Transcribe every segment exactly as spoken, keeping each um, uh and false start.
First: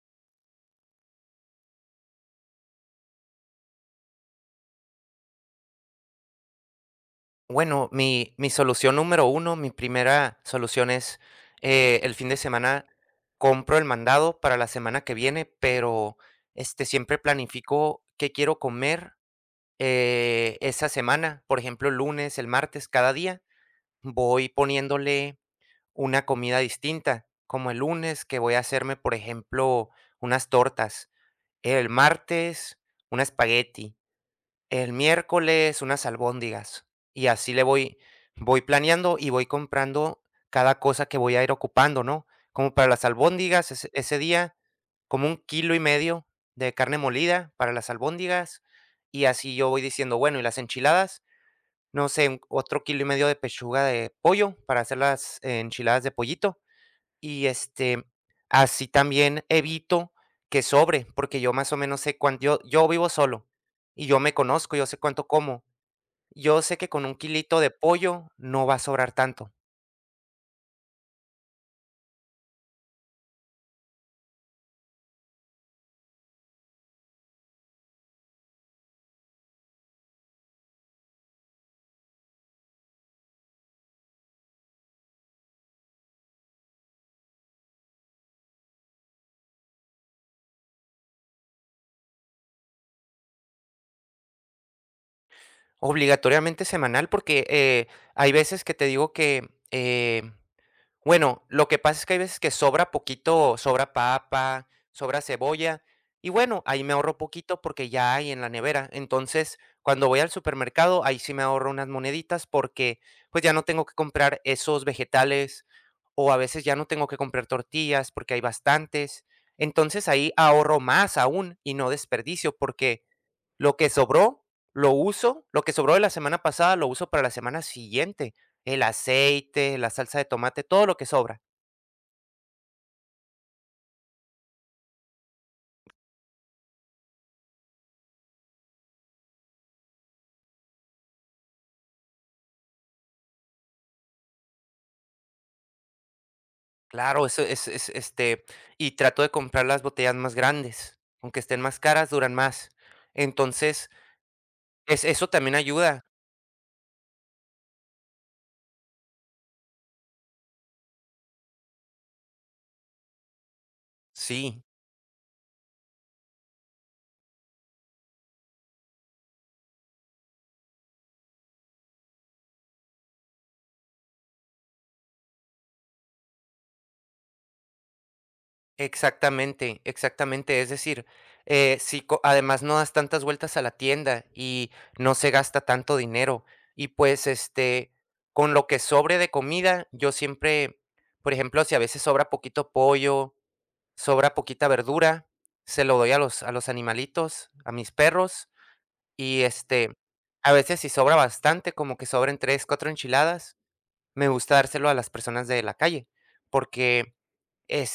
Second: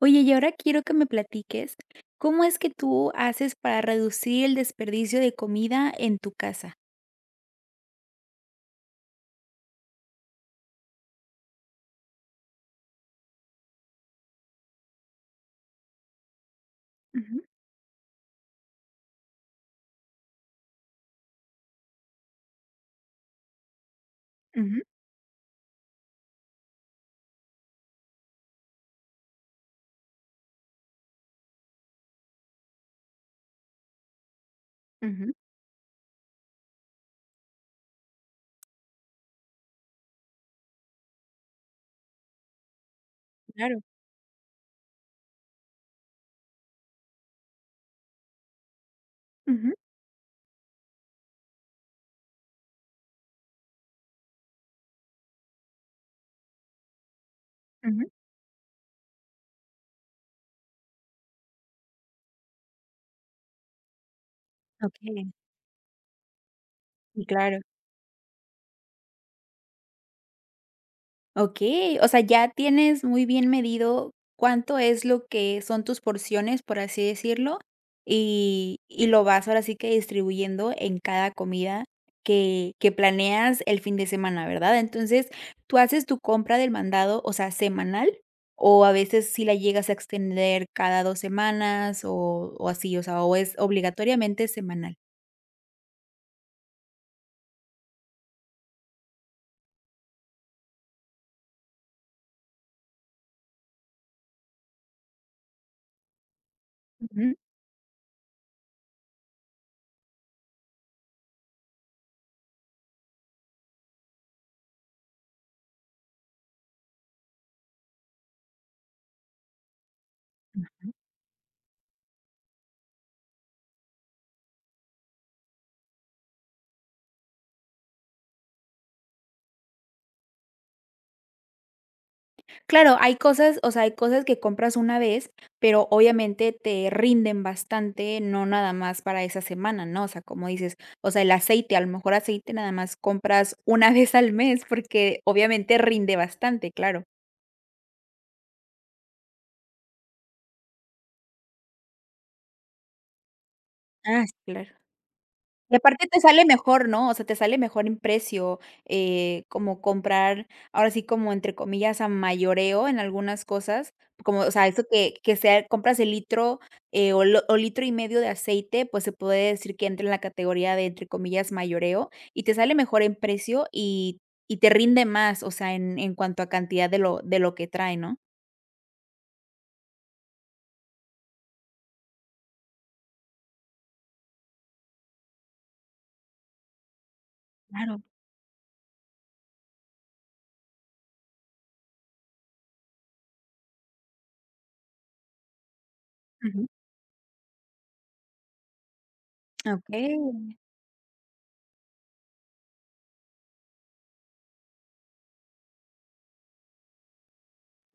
Oye, y ahora quiero que me platiques, ¿cómo es que tú haces para reducir el desperdicio de comida en tu casa? Bueno, mi mi solución número uno, mi primera solución es, eh, el fin de semana compro el mandado para la semana que viene, pero, este, siempre Ujú, planifico qué quiero comer, eh, esa semana. Por ejemplo, el lunes, el martes, cada día voy ujú, poniéndole una comida distinta, como el lunes, que voy a hacerme, por ejemplo, unas tortas, el martes, un espagueti. El ujú. miércoles unas albóndigas, y así le voy voy planeando y voy comprando cada cosa que voy a ir ocupando, ¿no? Como para las albóndigas, Claro. ese ese día, como un kilo y medio de carne molida para las albóndigas, y así yo Ujú, voy diciendo, bueno, y las enchiladas, no sé, un- otro kilo y medio de pechuga de pollo para hacer las eh, enchiladas de pollito. Y, ujú. este, así también evito que sobre, porque yo más o menos sé cuán yo yo vivo solo y yo me conozco, yo sé Okey, cuánto como. Yo sé que con un sí, claro. kilito de pollo no va a sobrar tanto. Okey, o sea, ya tienes muy bien medido cuánto es lo que son tus porciones, por así decirlo, y y lo vas ahora sí que distribuyendo en cada comida que que planeas el fin de semana, ¿verdad? Entonces, ¿tú haces tu compra del mandado, o sea, semanal, o a veces si la llegas a extender cada dos semanas o o así, o sea, o es obligatoriamente semanal? Obligatoriamente semanal, porque, eh, hay veces que te digo que, eh bueno, lo que pasa es que hay veces que sobra poquito, sobra papa, sobra cebolla, y bueno, ahí me ahorro Ujú. poquito porque ya hay en la nevera. Entonces, cuando voy al supermercado, ahí sí me ahorro unas moneditas porque pues ya no tengo que comprar esos vegetales o a veces ya no tengo que comprar tortillas porque hay bastantes. Entonces ahí ahorro más aún y no desperdicio porque lo que sobró, lo uso, lo que sobró de la semana pasada, lo uso para la semana siguiente. El aceite, la salsa de tomate, todo lo que sobra. Claro, hay cosas, o sea, hay cosas que compras una vez, pero obviamente te rinden bastante, no nada más para esa semana, ¿no? O sea, como dices, o sea, el aceite, a lo mejor aceite nada más compras una vez al mes, porque obviamente rinde bastante, claro. Claro, eso es, es, este, y trato de comprar las botellas más grandes, aunque estén más caras, duran más. Entonces, Ah, sí, claro. es, eso también Y aparte ayuda. te sale mejor, ¿no? O sea, te sale mejor en precio, eh, como comprar, ahora sí, como entre comillas, a mayoreo en algunas cosas, como, o Sí. sea, eso que que sea compras el litro, eh, o lo o litro y medio de aceite, pues, se puede decir que entra en la categoría de, entre comillas, mayoreo, y te sale mejor en precio y y te rinde más, o sea, en en cuanto a cantidad de lo de lo que trae, ¿no? Exactamente, exactamente. Es decir, eh, si co- además no das tantas vueltas a la tienda y no se gasta tanto dinero. Y pues, este, Claro. con lo que sobre de comida, yo siempre, por ejemplo, si a veces sobra poquito pollo, sobra poquita verdura, se lo doy a los, a Ujú. los animalitos, a mis perros. Y este, Okey. a veces si sobra bastante, como que sobren tres, cuatro enchiladas, me gusta dárselo a las personas de la calle, porque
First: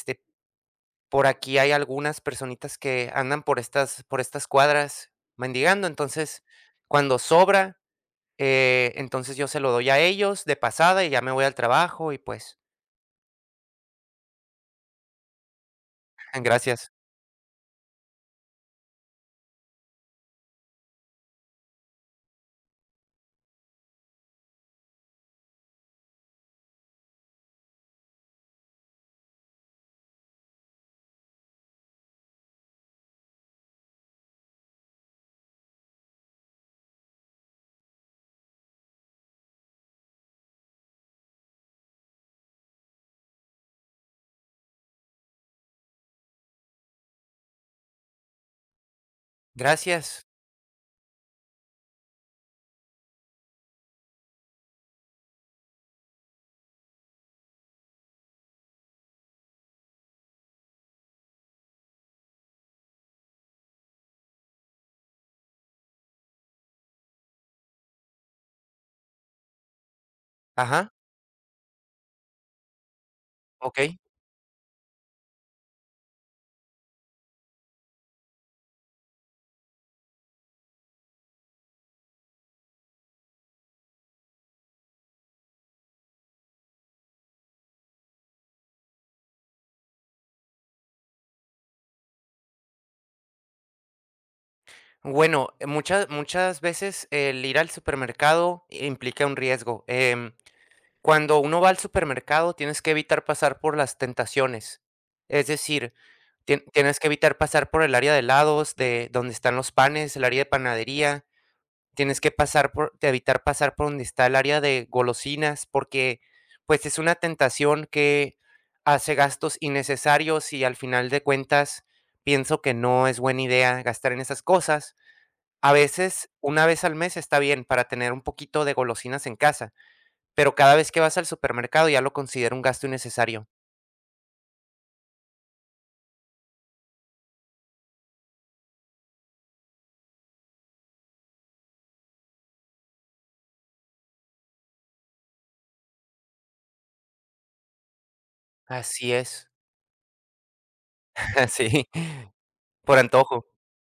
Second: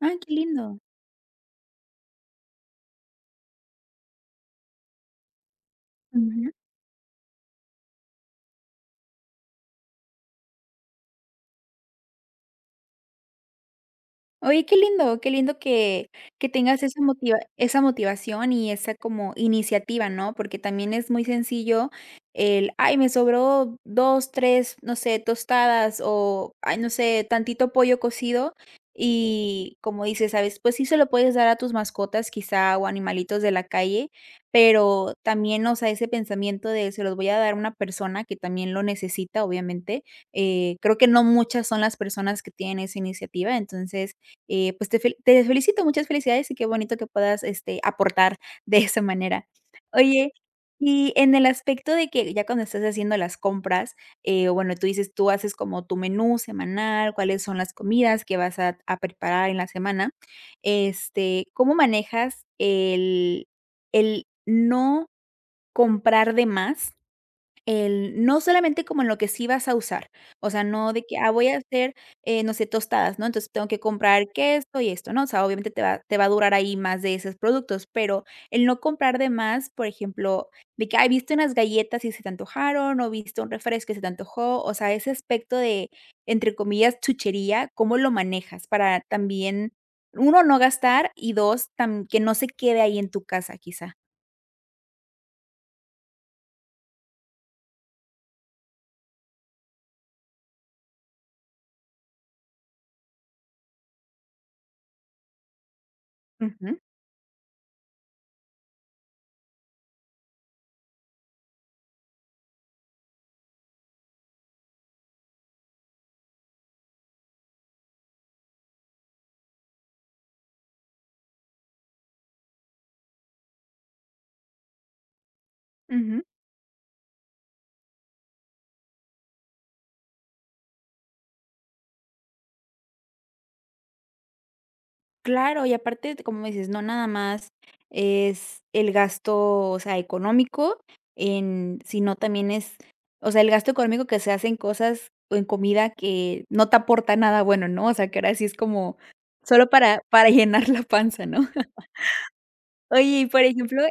Ay, qué lindo. por aquí hay algunas personitas que andan por estas por estas cuadras mendigando, entonces, cuando sobra, eh, entonces yo se lo doy a ellos de pasada y ya me voy al trabajo y pues Oye, qué lindo, qué lindo que que tengas gracias, esa motiva esa motivación y esa como iniciativa, ¿no? Porque también es muy sencillo el: "Ay, me sobró dos tres no sé, tostadas o, ay, no sé, tantito pollo cocido", y como dices, ¿sabes? Pues sí se lo puedes dar a tus mascotas quizá o animalitos de la calle, pero también, o sea, ese pensamiento de se los voy a dar a una persona que también lo necesita, obviamente, eh, creo que no muchas son las personas que tienen esa iniciativa, entonces eh, pues te fel te felicito, muchas felicidades y qué bonito que puedas, este, aportar de esa manera. gracias. Oye, y en el aspecto de que ya cuando estás haciendo las compras, eh, bueno, tú dices, tú haces como tu menú semanal, cuáles son las comidas que vas a a preparar en la semana, este, ¿cómo manejas el el no comprar de más? El no solamente como en lo que sí vas a usar, o sea, no Ajá, de que, ah, voy a hacer, eh, no sé, tostadas, ¿no? Entonces, tengo que okey. comprar que esto y esto, ¿no? O sea, obviamente te va te va a durar ahí más de esos productos, pero el no comprar de más, por ejemplo, de que, ay, viste unas galletas y se te antojaron, o viste un refresco y se te antojó, o sea, ese aspecto de, entre comillas, chuchería, ¿cómo lo manejas? Para también, uno no gastar y dos tam que no se quede ahí en tu casa, quizá. Bueno, muchas muchas veces el ir al supermercado implica un riesgo, em, cuando uno va al supermercado tienes que evitar pasar por las tentaciones, es decir, tien Ujú, tienes que evitar pasar por el área de helados, de donde están los panes, el área de panadería. Tienes que pasar por de evitar pasar por donde está el área de golosinas, porque, pues, es una tentación que hace gastos innecesarios y al final de cuentas pienso que no es buena idea gastar en esas cosas. A ujú. veces, una vez al mes está bien para tener un poquito de golosinas en casa, pero cada vez que vas al supermercado ya lo considero un gasto innecesario. Claro, y aparte, como dices, no nada más es el gasto, o sea, económico en sino también es, o sea, el gasto económico que se hace en cosas o en comida que no te aporta nada bueno, ¿no? O sea, que ahora sí es como Así es. solo para para llenar la panza, ¿no? Sí, por Oye, y por antojo. ejemplo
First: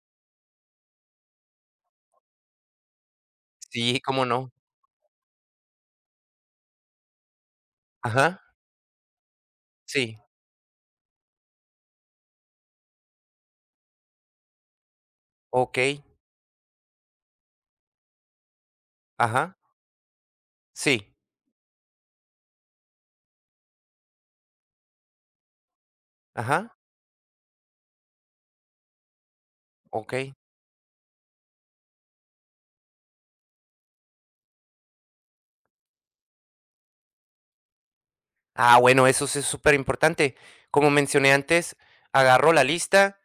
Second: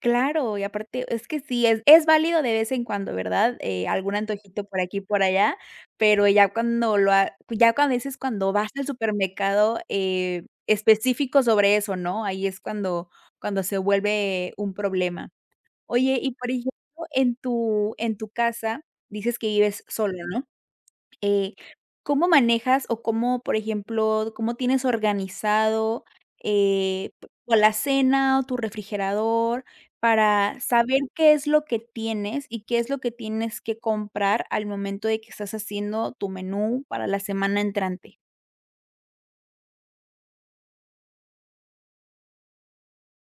claro, y aparte es que sí, es es válido de vez en cuando, ¿verdad? Eh, Sí, algún cómo no. antojito por aquí por allá, pero ya cuando lo ha ya cuando a veces Ajá, cuando vas al supermercado, sí, eh, específico sobre eso, ¿no? Ahí es cuando cuando se vuelve un problema. okey, Oye, y por ejemplo, en tu en tu casa, dices que ajá. vives solo, ¿no? Sí, Eh, ¿cómo manejas o cómo, por ejemplo, cómo tienes organizado, ajá, eh, tu alacena o tu refrigerador okey. para saber qué es lo que tienes y qué es lo que tienes que comprar al momento de que estás haciendo tu menú para la semana entrante? Ah, bueno, eso sí es súper importante. Como mencioné antes, agarro la lista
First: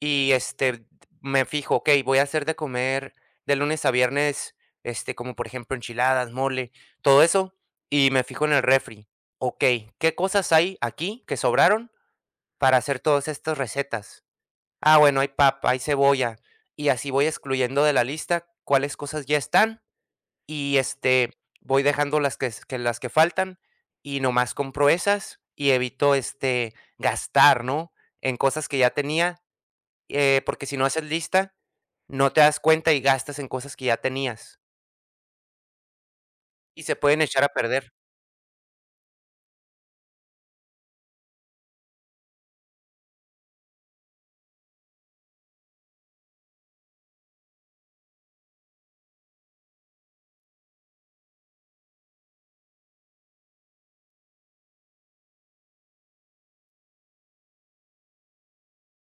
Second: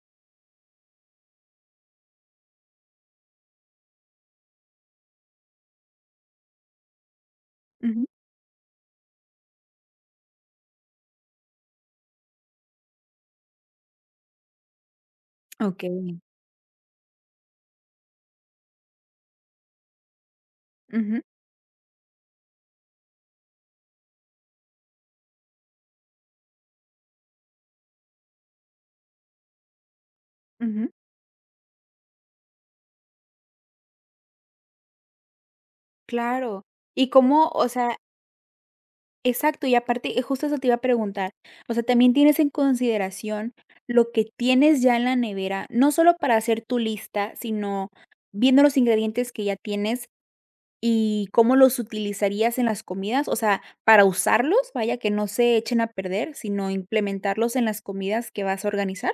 y, este, me fijo, okey, voy a hacer de comer de lunes a viernes, este, como por ejemplo, enchiladas, mole, todo eso, Ujú. y me fijo en el refri. Okey, ¿qué cosas hay aquí que sobraron para hacer todas estas recetas? Ah, bueno, hay papa, hay Okey. cebolla, y así voy excluyendo de la lista cuáles cosas ya están. Y, Ujú, este, voy dejando las que s que las que faltan, y nomás compro esas, y evito, este, gastar, ¿no?, en cosas que ya tenía, eh, porque si no ujú. haces lista, no te das cuenta y gastas en cosas que ya tenías, Claro. y se ¿Y pueden echar a cómo? O perder. sea exacto, y aparte, eh, justo eso te iba a preguntar, o sea, también tienes en consideración lo que tienes ya en la nevera, no solo para hacer tu lista, sino viendo los ingredientes que ya tienes y cómo los utilizarías en las comidas, o sea, para usarlos, vaya, que no se echen a perder, sino implementarlos en las comidas que vas a organizar.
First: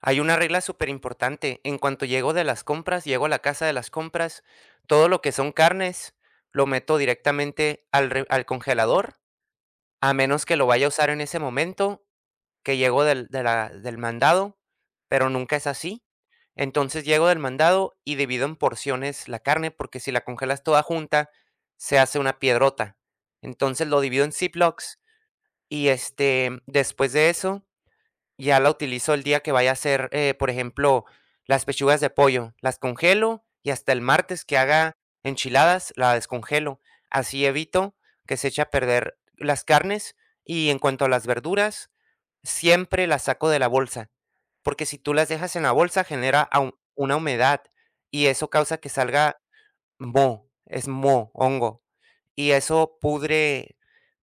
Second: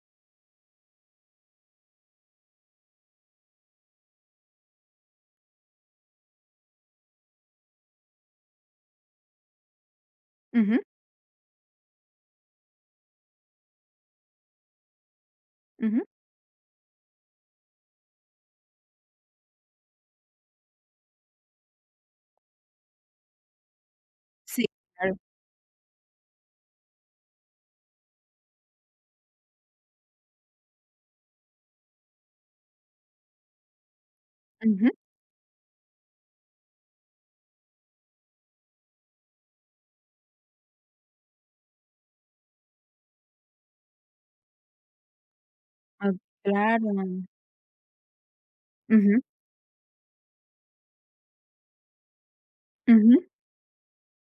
Hay una regla súper importante en cuanto llego de las compras, llego a la casa de las compras, todo lo que son carnes, lo meto directamente al re al congelador, a menos que lo Ujú, vaya a usar en ese momento, que llego del de la del mandado, pero nunca es ujú. así. Entonces, llego del mandado y divido en porciones la carne, porque si la congelas toda junta, se hace una piedrota. Entonces, lo divido en Sí, ziplocs claro. y, este, después de eso, ya la utilizo el día que vaya a hacer, eh, por ejemplo, las pechugas de pollo. Las congelo y hasta el martes que Ujú, haga enchiladas, la descongelo. Así evito que se eche a perder las carnes. Y en cuanto a las verduras, siempre las saco de la bolsa, porque si tú las dejas en la bolsa ah, genera ahu una claro. humedad y eso causa que Ujú, salga moho, es moho, hongo, y eso ujú. pudre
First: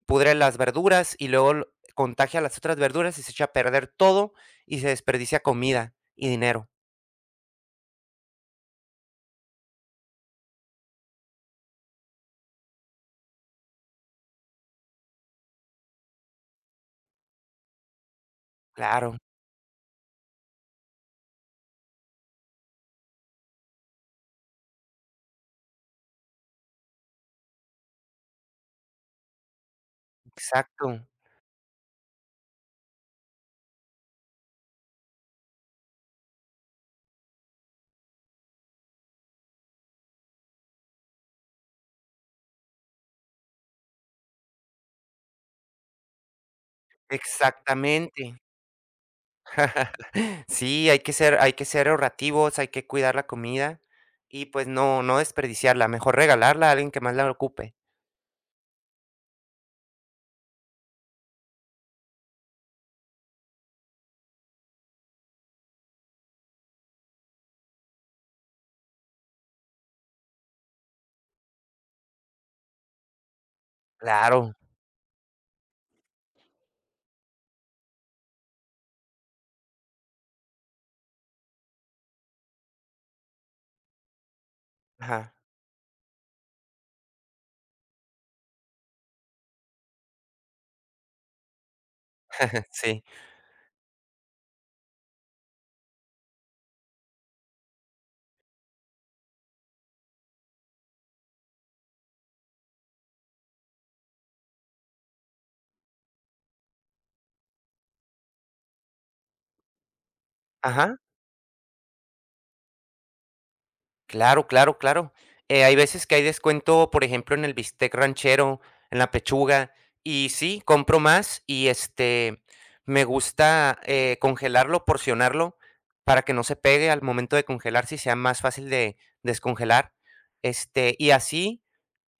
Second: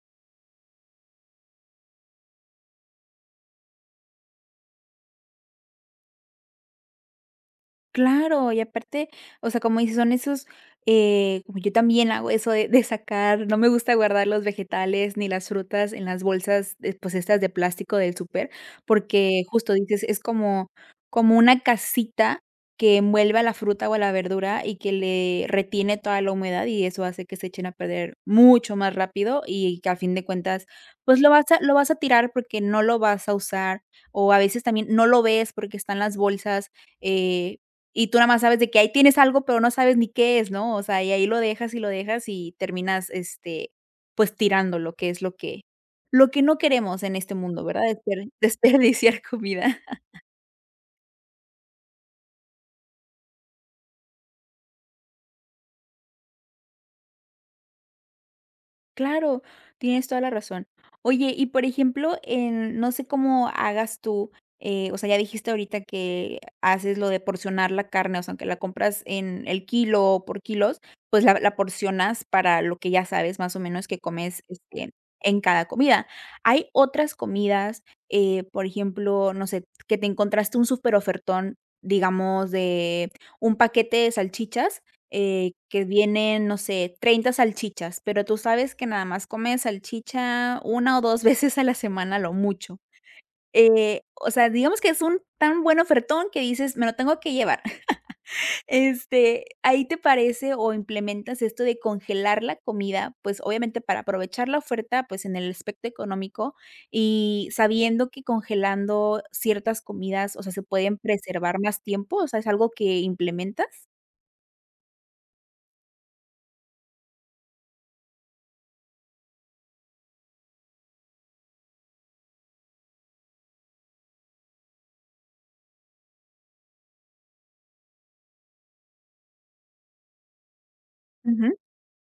pudre las verduras y luego l contagia las otras verduras y se echa a perder todo y se desperdicia comida y dinero. Claro, y aparte, o sea, como dices, son esos, eh, como yo también hago eso de de sacar, no me gusta guardar los vegetales ni las frutas en las bolsas, eh, pues, estas de plástico del súper, Claro, porque justo dices, es como como una casita que envuelve a la fruta o a la verdura y que le retiene toda la humedad, y eso hace que se echen a perder mucho más rápido y que a fin de cuentas, exacto, pues, lo vas a lo vas a tirar porque no lo vas a usar, o a veces también no lo ves porque están las bolsas, eh y tú nada más sabes de que ahí tienes algo, pero no sabes ni qué es, ¿no? O sea, y ahí lo dejas, y lo dejas, y terminas, este, pues, tirando lo que es lo que lo que no queremos en este mundo, ¿verdad? Desper exactamente. desperdiciar comida. Sí, hay que ser hay que ser ahorrativos, hay que cuidar la comida y, pues, no no desperdiciarla, mejor regalarla a alguien que más la ocupe. Claro, tienes toda la razón. Oye, y por ejemplo, en no sé cómo hagas tú, eh, o sea, ya dijiste ahorita que haces lo de porcionar la carne, o sea, aunque la compras en el kilo o por kilos, pues la, la porcionas para lo que ya sabes más o menos que comes Claro. este, en cada comida. Hay otras comidas, eh, por ejemplo, no sé, que te encontraste un súper ofertón, digamos, de un paquete de salchichas Ajá, eh, que vienen, no sé, treinta salchichas, pero tú sabes que nada más comes salchicha una o dos veces a la semana lo mucho. sí, Eh, o sea, digamos que es un tan buen ofertón que dices: "Me lo tengo que llevar". Este, ¿ahí te parece o implementas esto de congelar la comida? Pues, obviamente, para aprovechar la oferta, pues, en el aspecto económico y sabiendo que congelando ciertas comidas, o sea, se ajá, pueden preservar más tiempo, o sea, ¿es algo que implementas? claro, claro, claro. Eh, hay veces que hay descuento, por ejemplo, en el bistec ranchero, en la pechuga, y sí, compro más y, este, me gusta, eh, congelarlo, porcionarlo para que no se pegue al momento de congelar, si sea más fácil de descongelar, este, y Ujú, así.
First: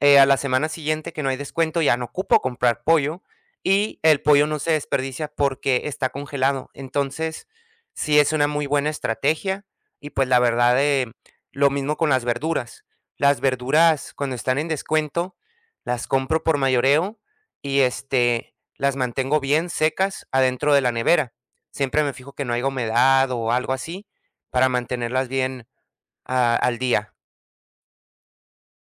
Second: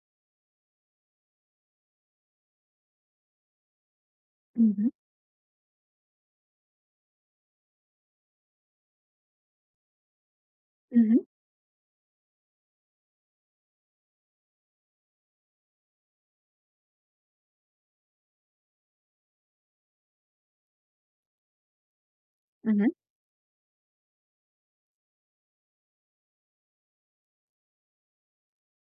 Eh, a la semana siguiente que no hay descuento, ya no ocupo comprar pollo y el pollo no se ujú, desperdicia porque está congelado. Entonces, sí es una muy buena estrategia y pues la verdad, eh, ujú, lo mismo con las verduras. Las verduras cuando están en descuento, las compro por mayoreo y, este, las mantengo bien secas adentro de la nevera. Siempre me fijo que no haya ujú. humedad o algo así para mantenerlas bien, ah, al día.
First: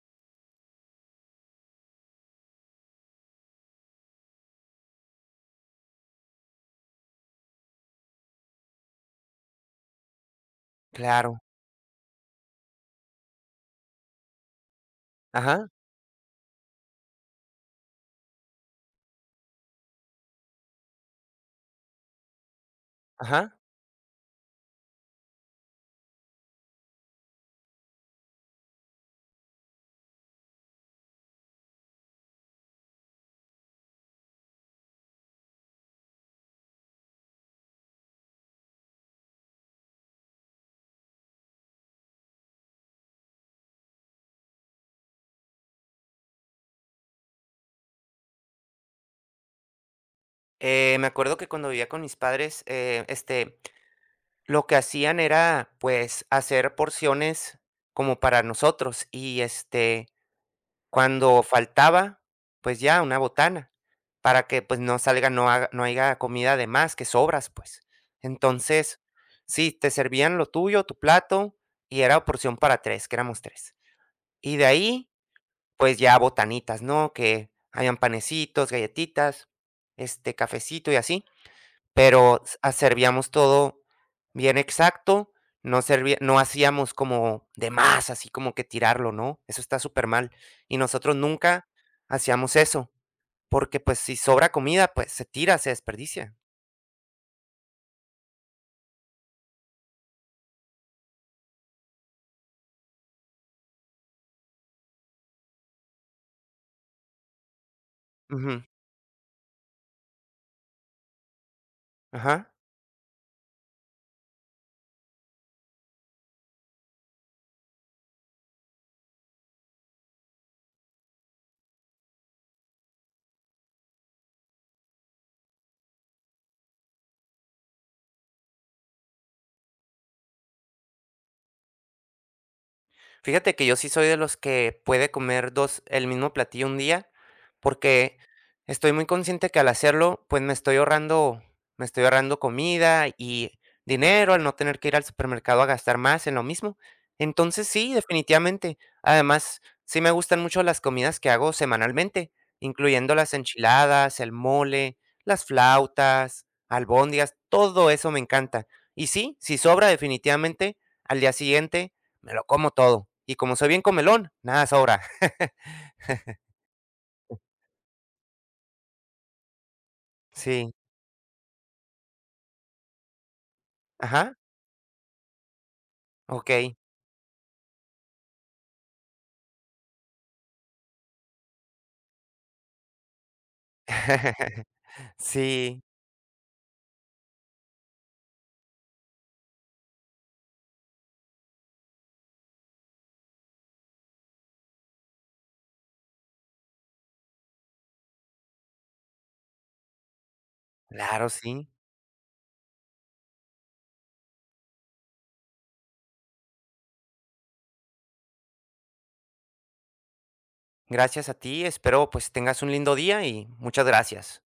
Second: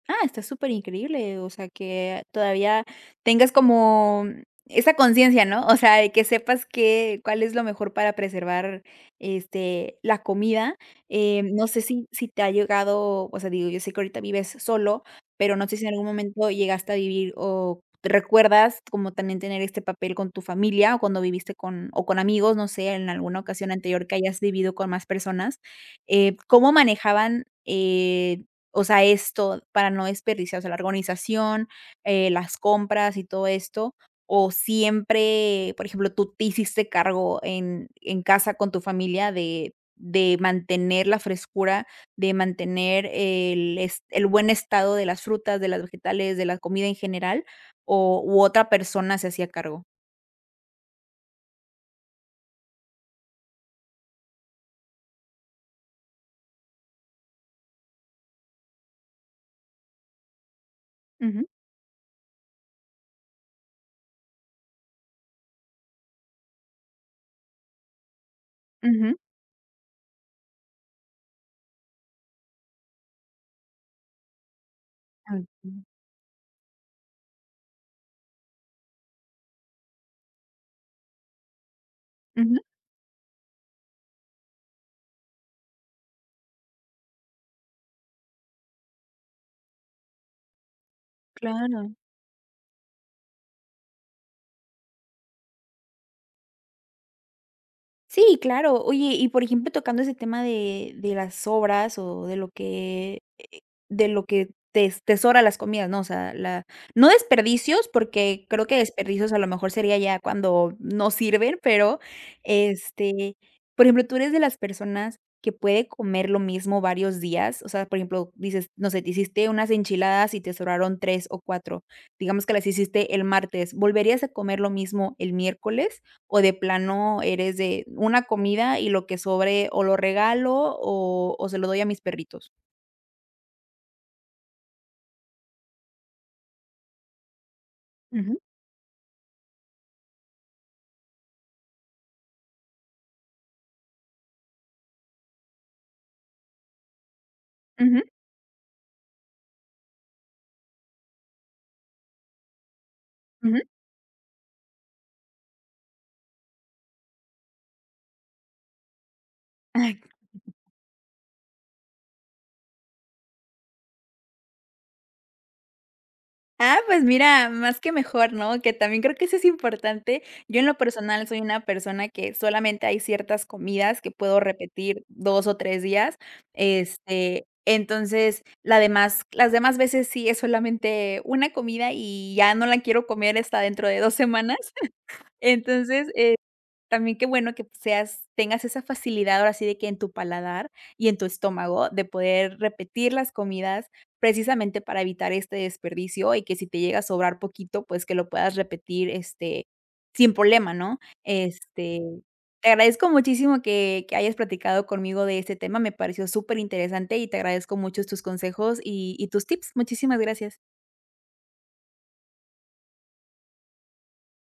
Ah, está súper increíble. O sea, que todavía tengas como esa conciencia, ¿no? O sea, de que sepas que cuál es lo mejor para preservar, este, la comida. Claro. Eh, no sé si si te ha llegado, o sea, digo, yo sé que ahorita vives solo, pero no Ajá, sé si en algún momento llegaste a vivir o te recuerdas como también tener este papel con tu familia o cuando viviste con o con amigos, no sé, en alguna ajá. ocasión anterior que hayas vivido con más personas, eh, ¿cómo manejaban, eh o sea, esto para no desperdiciar, o sea, la organización, eh, las compras y todo esto, o siempre, por ejemplo, tú te hiciste cargo en en casa con tu familia de de mantener la frescura, de mantener el es el buen estado de las frutas, de las vegetales, de la comida en general, o u otra persona se hacía cargo. Eh, me acuerdo que cuando vivía con mis padres, eh, este, lo que hacían era, pues, hacer porciones como para nosotros y, este, cuando Ujú, faltaba, pues ya una botana para que, pues, no salga, no haga no haya comida de más, que sobras, pues. Entonces, ujú. sí, te servían lo tuyo, tu plato, y era porción para tres, que éramos tres. Y de ahí, Okey. Ujú, pues, ya botanitas, ¿no? Que habían panecitos, galletitas, este, cafecito y así. Pero ujú, a servíamos todo bien exacto, no servía no hacíamos como de más, así como que tirarlo, ¿no? Eso está súper mal. Y nosotros nunca claro. hacíamos eso, porque, pues, si sobra comida, pues, se tira, se desperdicia. Sí, claro. Oye, y por ejemplo, tocando ese tema de de las obras o de lo que eh, de lo que tes tesora las comidas, ¿no? O sea, la no desperdicios, porque Ujú, creo que desperdicios a lo mejor sería ya cuando no sirven, pero, ajá. este, por ejemplo, ¿tú eres de las personas que puede comer lo mismo varios días? O sea, por ejemplo, dices, no sé, te hiciste unas enchiladas y te sobraron tres o cuatro, digamos que las hiciste el martes, ¿volverías a comer lo mismo el miércoles? O de plano eres de una comida y lo que sobre o lo regalo o o se lo doy a mis perritos? Fíjate que yo sí soy de los que puede comer dos el mismo platillo un día, porque Ujú, estoy muy consciente que al hacerlo, pues, me estoy ahorrando me estoy ahorrando comida y dinero, al no tener que ir al supermercado a gastar más en lo mismo. Entonces sí, ujú, definitivamente. Además, sí me gustan mucho las comidas que hago semanalmente, incluyendo las ujú. enchiladas, el mole, las flautas, albóndigas, todo eso me encanta. Y sí, si sobra Ay. definitivamente, al día siguiente me lo como todo. Y como soy bien comelón, nada sobra. Ah, pues mira, más que mejor, ¿no? Que también creo que eso es importante. Yo en Sí. lo personal soy una persona que solamente hay ciertas comidas que Ajá, puedo repetir dos o tres días, okey. este, entonces, la demás las demás veces sí es solamente una comida y ya no la quiero comer hasta dentro de dos semanas. Sí, Entonces, eh también qué bueno que seas tengas esa facilidad ahora sí de que en tu paladar y en tu estómago de poder repetir las comidas precisamente para evitar este desperdicio y que si te llega a sobrar poquito, pues que lo puedas repetir, este, sin problema, ¿no? claro, sí. Este, te agradezco muchísimo que que hayas platicado conmigo de este tema, me pareció súper interesante y te agradezco mucho tus consejos y y tus tips. Muchísimas gracias. Gracias a ti, espero, pues, tengas un lindo día y muchas gracias.